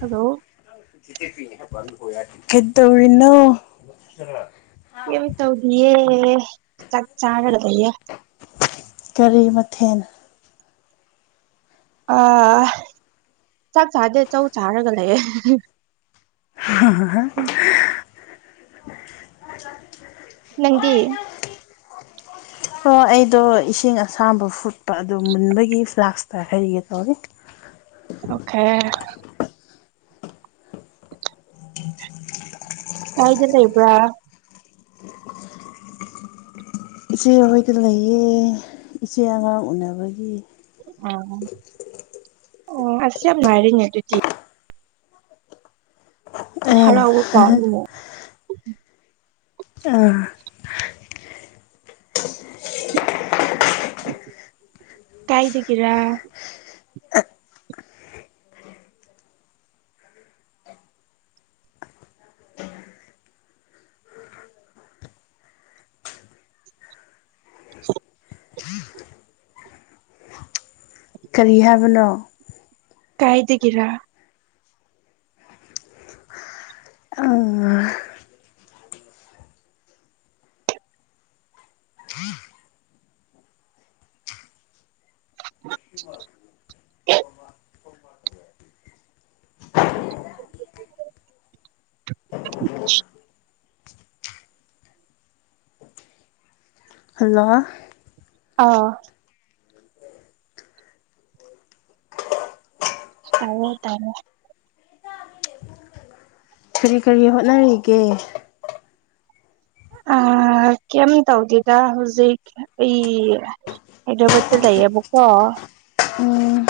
Hello ꯀꯗꯧꯔꯤꯅꯣ ꯀꯩꯝ ꯇꯧꯗꯤꯑꯦ ꯆꯥꯛ ꯆꯔꯒ ꯂꯩꯌꯦ ꯀꯔꯤ ꯃꯊꯦꯜ ꯑ ꯆꯥꯛ ꯆꯥꯗꯦ ꯆꯧ ꯆꯥꯔꯒ ꯂꯩꯌꯦ ꯍ ꯍ ꯅꯪꯗꯤ ꯑꯣ ꯑꯩꯗꯣ ꯏꯁꯤꯡ ꯑꯁꯥꯕ ꯐꯨꯠꯄ ꯑꯗꯨꯗ ꯃꯨꯟꯕꯒꯤ ꯐ꯭ꯂꯥꯛꯁꯇ ꯍꯩꯒꯦ ꯇꯧꯔꯤ ꯑꯣꯈꯦ ꯀꯥꯏꯗ ꯂꯩꯕ꯭ꯔꯥ ꯏꯆꯦ ꯍꯣꯏꯗ ꯂꯩꯌꯦ ꯏꯆꯦ ꯑꯉꯥꯡ ꯎꯅꯕꯒꯤ ꯑ ꯑꯣ ꯑꯁ ꯉꯥꯏꯔꯦꯅꯦ ꯑꯗꯨꯗꯤ ꯑꯥ ꯍꯔꯥꯎꯕ ꯄꯥꯎꯅꯤ ꯑꯥ ꯀꯥꯏ ꯗ ꯒꯤꯔꯥ ꯍ ꯀꯔꯤ ꯍꯥꯏꯕꯅꯣ ꯀꯥꯏꯗꯒꯤꯔꯥ ꯑ ꯑ [unintelligible] ꯍꯜꯂꯣ ꯑꯥꯎ ꯇꯌꯦ ꯇꯌꯦ ꯀꯔꯤ ꯀꯔꯤ ꯍꯣꯠꯅꯔꯤꯒꯦ ꯀꯩꯝ ꯇꯧꯗꯦꯗ ꯍꯧꯖꯤꯛ ꯑꯩ ꯍꯩꯗ꯭ꯔꯕꯥꯗꯇ ꯂꯩꯌꯦꯕꯀꯣ ꯎꯝ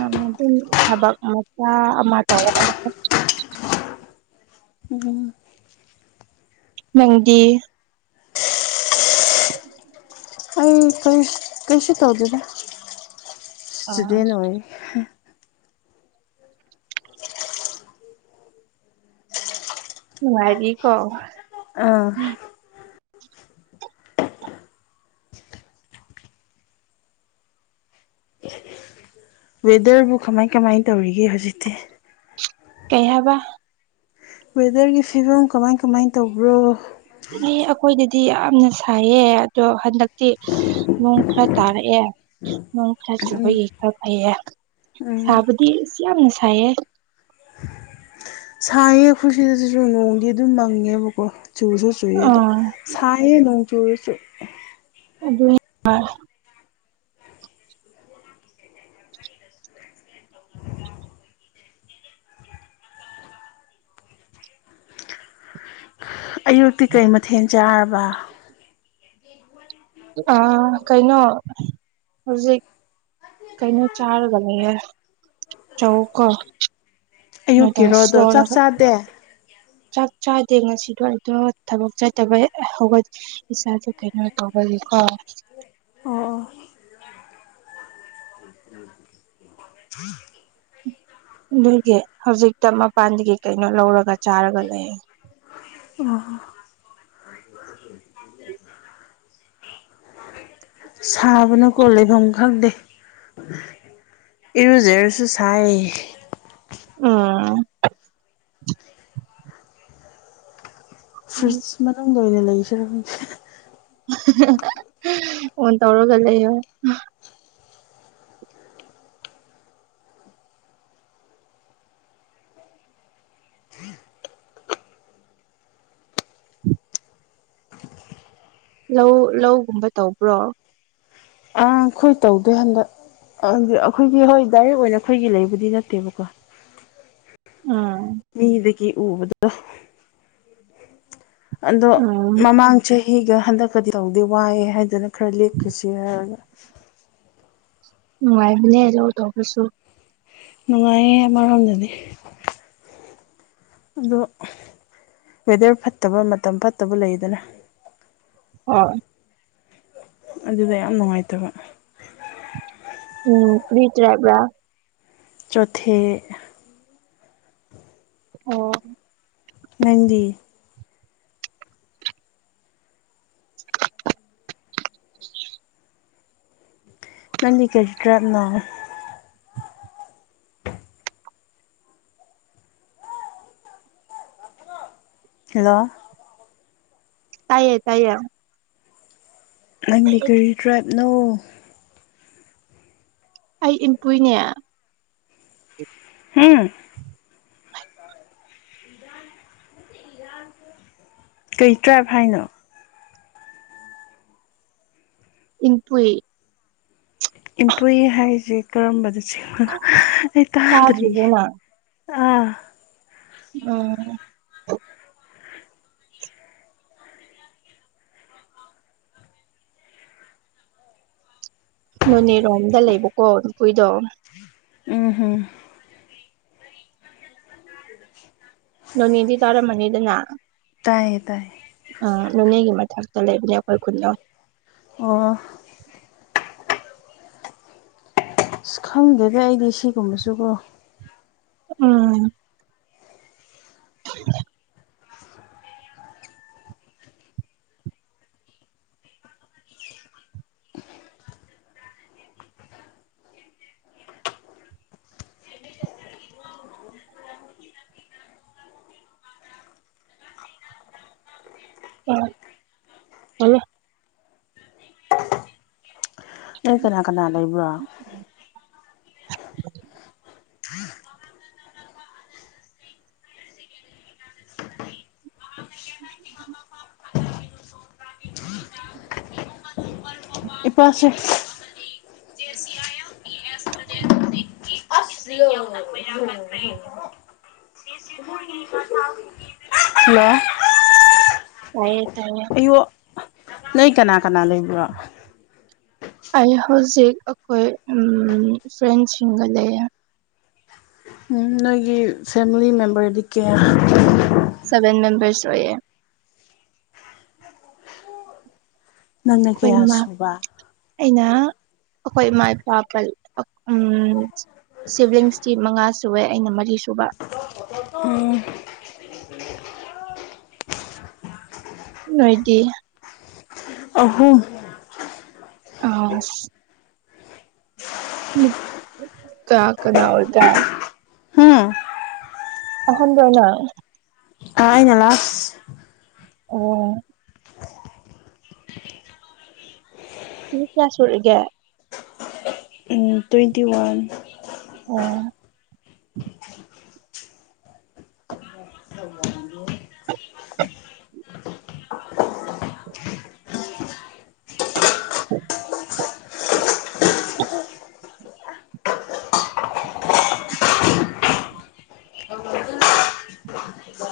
ꯑ ꯑꯗꯨꯝ ꯊꯕꯛ ꯃꯆꯥ ꯑꯃ ꯇꯧꯒꯗꯕ ꯎꯝ ꯅꯪꯗꯤ ꯑꯩ ꯀꯩꯁꯨ ꯇꯧꯗꯦꯅ ꯑꯥ ꯏꯁꯇꯨꯗꯦꯟ ꯑꯣꯏ ꯅꯨꯉꯥꯏꯔꯤꯀꯣ ꯑꯥ ꯋꯦꯗꯔꯕꯨ ꯀꯃꯥꯏ ꯀꯃꯥꯏꯅ ꯇꯧꯔꯤꯒꯦ ꯍꯧꯖꯤꯛꯇꯤ ꯀꯩ ꯍꯥꯏꯕ ꯋꯦꯗꯔꯒꯤ ꯐꯤꯕꯝ ꯀꯃꯥꯏ ꯀꯃꯥꯏ ꯇꯧꯕ꯭ꯔꯣ ꯑꯦ ꯑꯩꯈꯣꯏꯗꯗꯤ ꯌꯥꯝꯅ ꯁꯥꯏꯌꯦ ꯑꯗꯣ ꯍꯟꯗꯛꯇꯤ ꯅꯣꯡ ꯈꯔ ꯇꯥꯔꯛꯑꯦ ꯅꯣꯡ ꯈꯔ ꯎꯝ ꯆꯨꯕꯒꯤ ꯈꯔ ꯐꯩꯌꯦ ꯎꯝ ꯁꯥꯕꯗꯤ ꯌꯥꯝꯅ ꯁꯥꯏꯌꯦ ꯁꯥꯏꯌꯦ ꯈꯣꯏꯁꯤꯗꯁꯨꯁꯨ ꯅꯣꯡꯗꯤ ꯑꯗꯨꯝ ꯃꯪꯉꯦꯕꯀꯣ ꯆꯨꯁꯨ ꯆꯨꯌꯦ ꯑꯗꯣ ꯑꯥ ꯁꯥꯏꯌꯦ ꯅꯣꯡ ꯆꯨꯔꯁꯨ ꯑꯗꯨ ꯑꯌꯨꯛꯇꯤ ꯀꯩ ꯃꯊꯦꯜ ꯆꯥꯔꯕ ꯑ ꯀꯩꯅꯣ ꯍꯧꯖꯤꯛ ꯀꯩꯅꯤ ꯆꯔ ꯅꯤ ꯍꯥꯏ ꯆꯧꯀ ꯅꯣꯏꯗꯜ ꯑꯌꯨꯛꯀꯤꯔꯣꯗꯣ ꯆꯥꯛ ꯂꯣꯟꯂꯒ ꯆꯥꯗꯦ ꯆꯥꯛ ꯆꯥꯗꯦ ꯉꯁꯤꯗꯣ ꯑꯗꯨꯝ ꯊꯕꯛ ꯆꯠꯇꯕ ꯍꯧꯒꯠ ꯏꯁꯥꯁꯦ ꯀꯩꯅꯣ ꯇꯧꯕꯒꯤꯀꯣ ꯑꯣ ꯑꯣ [unintelligible] ꯑꯗꯨꯒꯤ ꯍꯧꯖꯤꯛꯇ ꯃꯄꯥꯟꯗꯒꯤ ꯀꯩꯅꯣ ꯂꯧꯔꯒ ꯆꯥꯔꯒ ꯂꯩ ꯑꯣ ꯁꯥꯕꯅꯀꯣ ꯂꯩꯐꯝ ꯈꯪꯗꯦ ꯏꯔꯨꯖꯔꯁꯨ ꯁꯥꯏ ꯎꯝ ꯐ꯭ꯔꯤꯁ ꯃꯅꯨꯡꯗ ꯑꯣꯏꯅ ꯂꯩꯁꯦꯔ ꯈꯪꯗꯦ [unintelligible] ꯑꯣꯟ ꯇꯧꯔꯒ ꯂꯩꯑꯣ ꯂꯧ ꯂꯧꯒꯨꯝꯕ ꯇꯧꯕ꯭ꯔꯣ ꯑ ꯑꯈꯣꯏ ꯇꯧꯗꯦ ꯍꯟꯗꯛ ꯑꯈꯣꯏꯒꯤ ꯍꯣꯏ ꯗꯥꯏꯔꯦꯛ ꯑꯣꯏꯅ ꯑꯈꯣꯏꯒꯤ ꯂꯩꯕꯗꯤ ꯅꯠꯇꯦꯕꯀꯣ ꯎꯝ ꯃꯤꯅꯤꯗ ꯀ ꯎꯕꯗ ꯑꯗꯣ ꯎꯝ ꯃꯃꯥꯡ ꯆꯍꯤꯒ ꯍꯟꯗꯛꯀꯗꯤ ꯇꯧꯗꯦ ꯋꯥꯏꯑꯦ ꯍꯥꯏꯗꯅ ꯈꯔ ꯂꯦꯞꯈꯤꯁꯤ ꯍꯥꯏꯔꯒ ꯅꯨꯡꯉꯥꯏꯕꯅꯦ ꯂꯧ ꯇꯧꯕꯁꯨ ꯅꯨꯡꯉꯥꯏꯌꯦ ꯑꯃ ꯔꯣꯝꯗꯗꯤ ꯑꯗꯣ ꯋꯦꯗꯔ ꯐꯠꯇꯕ ꯃꯇꯝ ꯐꯠꯇꯕ ꯂꯩꯗꯅ [unintelligible] ꯑꯗꯨꯗ ꯌꯥꯝ ꯅꯨꯡꯉꯥꯏꯇꯕ ꯎꯝ ꯀꯔꯤ ꯇꯥꯞ [unintelligible] ꯆꯣꯊꯦ ꯑꯣ ꯅꯪꯗꯤ ꯅꯪꯗꯤ ꯀꯔꯤ ꯗ꯭ꯔꯞꯅꯣ꯫ ꯍꯜꯂꯣ ꯇꯥꯏꯌꯦ ꯇꯥꯏꯌꯦ ꯅꯪꯗꯤ ꯀꯔꯤ ꯇ꯭ꯔꯥꯞꯅꯣ꯫ ꯑꯩ ꯏꯟꯄꯨꯏꯅꯦ ꯍꯝ ꯀꯩ ꯇ꯭ꯔꯥꯞꯕ ꯍꯥꯏꯅꯣ ꯏꯟꯄꯨꯏ꯫ ꯏꯟꯄꯨꯏ ꯍꯥꯏꯁꯦ ꯀꯔꯝꯕꯗꯕ ꯆꯤꯡꯕꯅꯣ ꯑꯩ ꯇꯥꯗ꯭ꯔꯤ ꯇꯥꯗ꯭ꯔꯤꯕꯣ ꯅꯪ ꯑꯥ ꯎꯝ ꯅꯣꯅꯦꯔꯣꯝꯗ ꯂꯩꯕꯀꯣ ꯏꯟꯄꯨꯏꯗꯣ꯫ ꯎꯝ [unintelligible] ꯅꯣꯏꯅꯦ ꯗꯤ ꯇꯔꯝꯃꯅꯤꯗꯅ ꯇꯥꯏꯌꯦ ꯇꯥꯏꯌꯦ ꯎꯝ ꯅꯣꯅꯦꯒꯤ ꯃꯊꯛꯇ ꯂꯩꯕꯅꯦ ꯑꯈꯣꯏ ꯈꯨꯟꯗꯣ ꯑꯣ ꯑꯁ ꯈꯪꯗꯦꯗ ꯑꯩꯗꯤ ꯁꯤꯒꯨꯝꯕꯁꯨꯀꯣ ꯎꯝ [unintelligible] [unintelligible] ꯅꯣꯏ ꯀꯅꯥ ꯀꯅꯥ ꯂꯩꯕ꯭ꯔꯣ ꯏꯄꯥꯁꯤꯛꯁ [unintelligible] [inaudible] ꯍꯜꯂꯣ ꯇꯥꯏꯌꯦ ꯇꯥꯏꯌꯦ ꯑꯩꯌꯣ ꯅꯣꯏ ꯀꯅꯥ ꯀꯅꯥ ꯂꯩꯕ꯭ꯔꯣ ꯑꯩ ꯍꯧꯖꯤꯛ ꯑꯩꯈꯣꯏ ꯐ꯭ꯔꯦꯟꯁꯤꯡꯒ ꯂꯩꯌꯦ ꯅꯣꯏꯒꯤ ꯐꯦꯃꯤꯂꯤ ꯃꯦꯝꯕꯔꯗꯤ ꯀꯌꯥ ꯁꯦꯕꯦꯟ ꯃꯦꯝꯕꯔꯁ ꯑꯣꯏꯌꯦ ꯅꯪꯅ ꯑꯩꯈꯣꯏ ꯀꯌꯥ ꯏꯃꯥ ꯁꯨꯕ ꯑꯩꯅ ꯑꯩꯈꯣꯏ ꯏꯃꯥ ꯏꯄꯥ ꯄ ꯎꯝ ꯁꯤꯚꯂꯤꯡꯁꯇꯤ ꯃꯉꯥ ꯁꯨꯋꯦ ꯑꯩꯅ ꯃꯔꯤ ꯁꯨꯕ ꯎꯝ ꯅꯣꯏꯗꯤ ꯑꯍꯨꯝ ꯑꯥ ꯀꯥ ꯀꯅꯥ ꯑꯣꯏꯗ ꯍꯨꯝ ꯑꯍꯟꯗꯅ ꯑꯥ ꯑꯩꯅ ꯂꯥꯁ ꯑꯣ ꯆꯍꯤ ꯀꯌꯥ ꯁꯨꯔꯒꯦ ꯎꯝ ꯇ꯭ꯋꯦꯟꯇꯤ ꯋꯥꯟ ꯑꯣ [inaudible]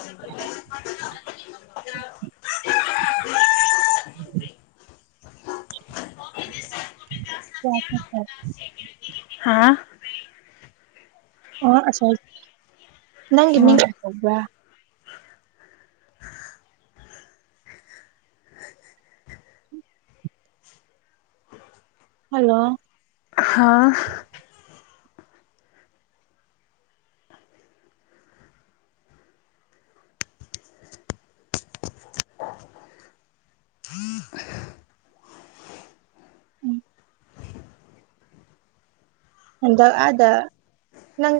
[inaudible] [unintelligible] ꯍꯥꯥ ꯑ ꯑꯁ ꯅꯪꯒꯤ ꯃꯤꯡ ꯀ꯭ꯔꯤ ꯀꯧꯕ꯭ꯔ ꯍꯜꯂꯣ ꯍꯥꯥ ꯎꯝ ꯍꯟꯗꯛ ꯑꯥꯗ ꯅꯪ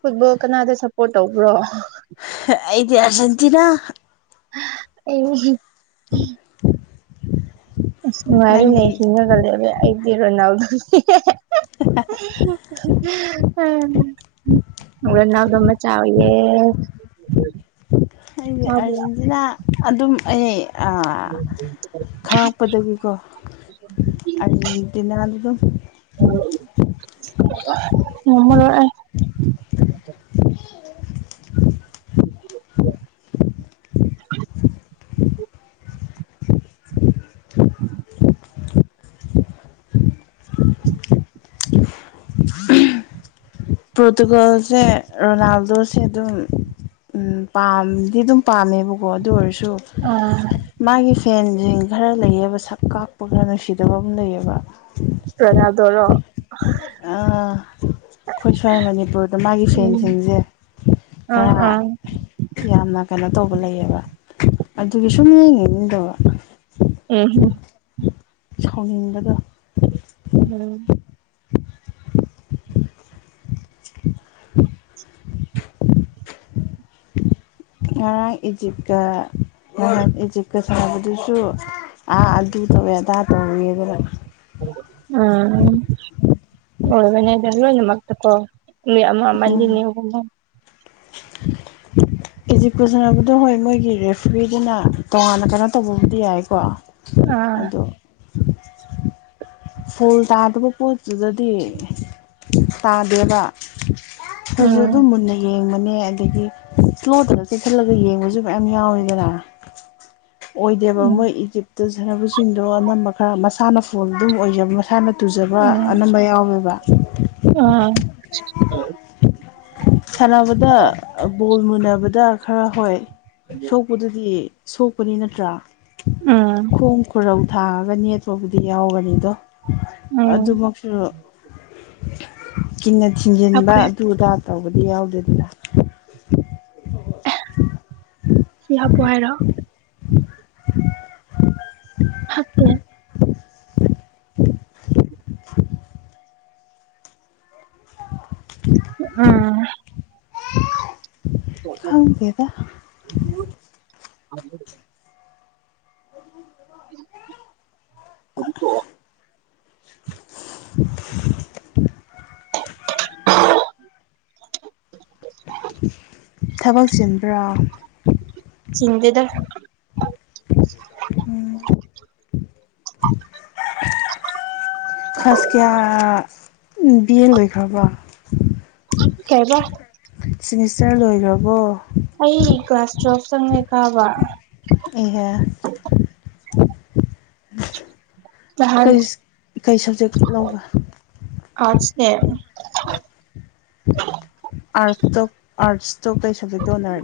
ꯐꯨꯠꯕꯣꯜ ꯀꯅꯥꯗ ꯁꯞꯄꯣꯔꯠ ꯇꯧꯕ꯭ꯔꯣ ꯑꯩꯗꯤ ꯑꯔꯖꯦꯟꯇꯤꯅꯥ ꯑꯩ ꯑꯁ ꯅꯨꯡꯉꯥꯏꯔꯦꯅꯦ ꯅꯪꯗꯤ ꯍꯤꯡꯉꯒ [unintelligible] ꯗꯤ ꯔꯣꯅꯥꯜꯗꯣ [unintelligible] ꯔꯣꯅꯥꯜꯗꯣ ꯃꯆꯥ ꯑꯣꯏꯌꯦ ꯑꯩꯗꯤ ꯆꯥꯕ ꯑꯥꯔꯖꯦꯟꯇꯤꯅꯥ ꯑꯗꯨꯝ ꯑꯩ [inaudible] ꯈꯪꯉꯛꯄꯗꯒꯤꯀꯣ ꯑꯔꯖꯦꯟꯇꯤꯅꯥꯗ ꯑꯗꯨꯝ [unintelligible] ꯉꯝꯃꯔꯣꯏ ꯑꯩ [inaudible] [inaudible] ꯄ꯭ꯔꯣꯇꯨꯒꯜꯁꯦ ꯔꯣꯅꯥꯜꯗꯣꯁꯦ ꯑꯗꯨꯝ ꯎꯝ ꯄꯥꯝꯗꯤ ꯑꯗꯨꯝ ꯄꯥꯝꯃꯦꯕꯀꯣ ꯑꯗꯨ ꯑꯣꯏꯔꯁꯨ ꯑ ꯃꯥꯒꯤ ꯐꯦꯟꯁꯤꯡ ꯈꯔ ꯂꯩꯌꯦꯕ ꯁꯛ ꯀꯥꯛꯄ ꯈꯔ ꯅꯨꯡꯁꯤꯗꯕ ꯑꯝ ꯂꯩꯌꯦꯕ ꯔꯣꯅꯥꯜꯗꯣꯔꯣ ꯑꯩꯈꯣꯏ ꯁ꯭ꯋꯥꯏ ꯃꯅꯤꯄꯨꯔꯗ ꯃꯥꯒꯤ ꯎꯝ ꯐꯦꯟꯁꯤꯡꯁꯦ ꯑꯥ ꯈꯔ ꯑꯥ ꯌꯥꯝꯅ ꯀꯩꯅꯣ ꯇꯧꯕ ꯂꯩꯌꯦꯕ ꯑꯗꯨꯒꯤ ꯁꯨꯝ ꯌꯦꯡꯅꯤꯡꯗꯕ ꯎꯝ ꯍꯝ ꯁꯥꯎꯅꯤꯡꯂꯒ ꯎꯝ [unintelligible] ꯉꯔꯥꯡ ꯏꯖꯤꯞꯀ ꯏꯖꯤꯛꯀ ꯁꯥꯕꯗꯨꯁꯨ ꯑꯥ ꯑꯗꯨ ꯇꯧꯋꯦ ꯑꯗꯥ ꯇꯧꯋꯦꯗꯅ ꯎꯝ ꯎꯒꯅꯦꯗꯜꯣ ꯏ ꯃ ꯇ ꯀꯣ ꯎꯝ ꯃꯅꯤꯅꯤ ꯏꯖꯤꯛꯀ ꯁꯟꯅꯕꯗꯣ ꯍꯣꯏ ꯃꯣꯏꯒꯤ ꯔꯦꯐꯔꯤ ꯗꯨꯅ ꯇꯣꯉꯥꯟꯅ ꯀꯩꯅꯣ ꯇꯧꯕꯕꯨꯗꯤ ꯌꯥꯏꯀꯣ ꯑꯥ ꯐꯨꯜ ꯇꯥꯗꯕ ꯄꯣꯠꯇꯨꯗꯗꯤ ꯇꯥꯗꯦꯕ ꯐꯖꯁꯨ ꯑꯗꯨꯝ ꯎꯝ ꯃꯨꯟꯅ ꯌꯦꯡꯕꯅꯦ ꯑꯗꯒꯤ ꯏꯁ꯭ꯂꯣꯗꯨꯨꯗ ꯆꯦꯛꯁꯤꯜꯂꯒ ꯌꯦꯡꯕꯁꯨ ꯃꯌꯥꯝ ꯌꯥꯎꯔꯤꯗꯅ ꯑꯣꯏꯗꯦꯕ ꯃꯣꯏ ꯎꯝ ꯏꯖꯤꯞꯇ ꯁꯥꯟꯅꯕꯁꯤꯡꯗꯣ ꯑꯅꯝꯕ ꯈꯔ ꯃꯁꯥꯅ ꯐꯣꯟꯜꯂꯤ ꯑꯣꯏꯖꯕ ꯃꯁꯥꯅ ꯇꯨꯖꯕ ꯑꯅꯝꯕ ꯌꯥꯎꯋꯦꯕ ꯑꯥ ꯁꯥꯟꯅꯕꯗ ꯕꯣꯜ ꯃꯨꯟꯅꯕꯗ ꯈꯔ ꯍꯣꯏ ꯁꯣꯛ ꯑꯗꯨꯗꯨꯗꯤ ꯁꯣꯛꯄꯅꯤ ꯅꯠꯇ꯭ꯔꯥ ꯎꯝ ꯈꯣꯡ ꯈꯨꯔꯧ ꯊꯥꯔꯒꯅꯤ ꯑꯇꯣꯞꯄꯗꯤ ꯌꯥꯎꯒꯅꯤꯗꯣ ꯎꯝ ꯑꯗꯨꯃꯛꯁꯨ ꯀꯤꯟꯅ ꯊꯤꯡꯖꯤꯟꯕ ꯍꯥꯞꯈ꯭ꯔꯦ ꯑꯗꯨ ꯑꯗꯥ ꯇꯧꯕꯗꯤ ꯌꯥꯎꯗꯦꯗꯅ ꯁꯤ ꯍꯥꯄ ꯍꯥꯏꯔ ꯎ ꯍꯥꯀꯦ ꯎꯝ ꯈꯪꯗꯦꯗ [unintelligible] ꯑꯗꯨ ꯇ [unintelligible] ꯊꯕꯛ ꯆꯤꯟꯕ꯭ꯔꯥ ꯆꯤꯟꯗꯦꯗ ꯎꯝ ꯀ꯭ꯂꯥꯁ ꯀꯌꯥ ꯕꯤ ꯑꯦ ꯂꯣꯏꯈ꯭ꯔꯕꯣ ꯀꯩꯔ ꯁꯤꯃꯦꯁꯇꯔ ꯂꯣꯏꯈ꯭ꯔꯔꯕꯣ ꯑꯩ ꯀꯂ꯭ꯥꯁ ꯇ꯭ꯔꯣꯞ ꯆꯪꯉꯦ ꯀꯥꯕ ꯏꯍ ꯅꯍꯥꯟ ꯀꯔꯤ ꯁꯕꯖꯦꯛ ꯂꯧꯕ ꯑꯁꯦ ꯑꯠꯇꯠꯁꯇꯣ ꯀꯩ ꯁꯕꯖꯦꯛꯇꯣꯅꯔ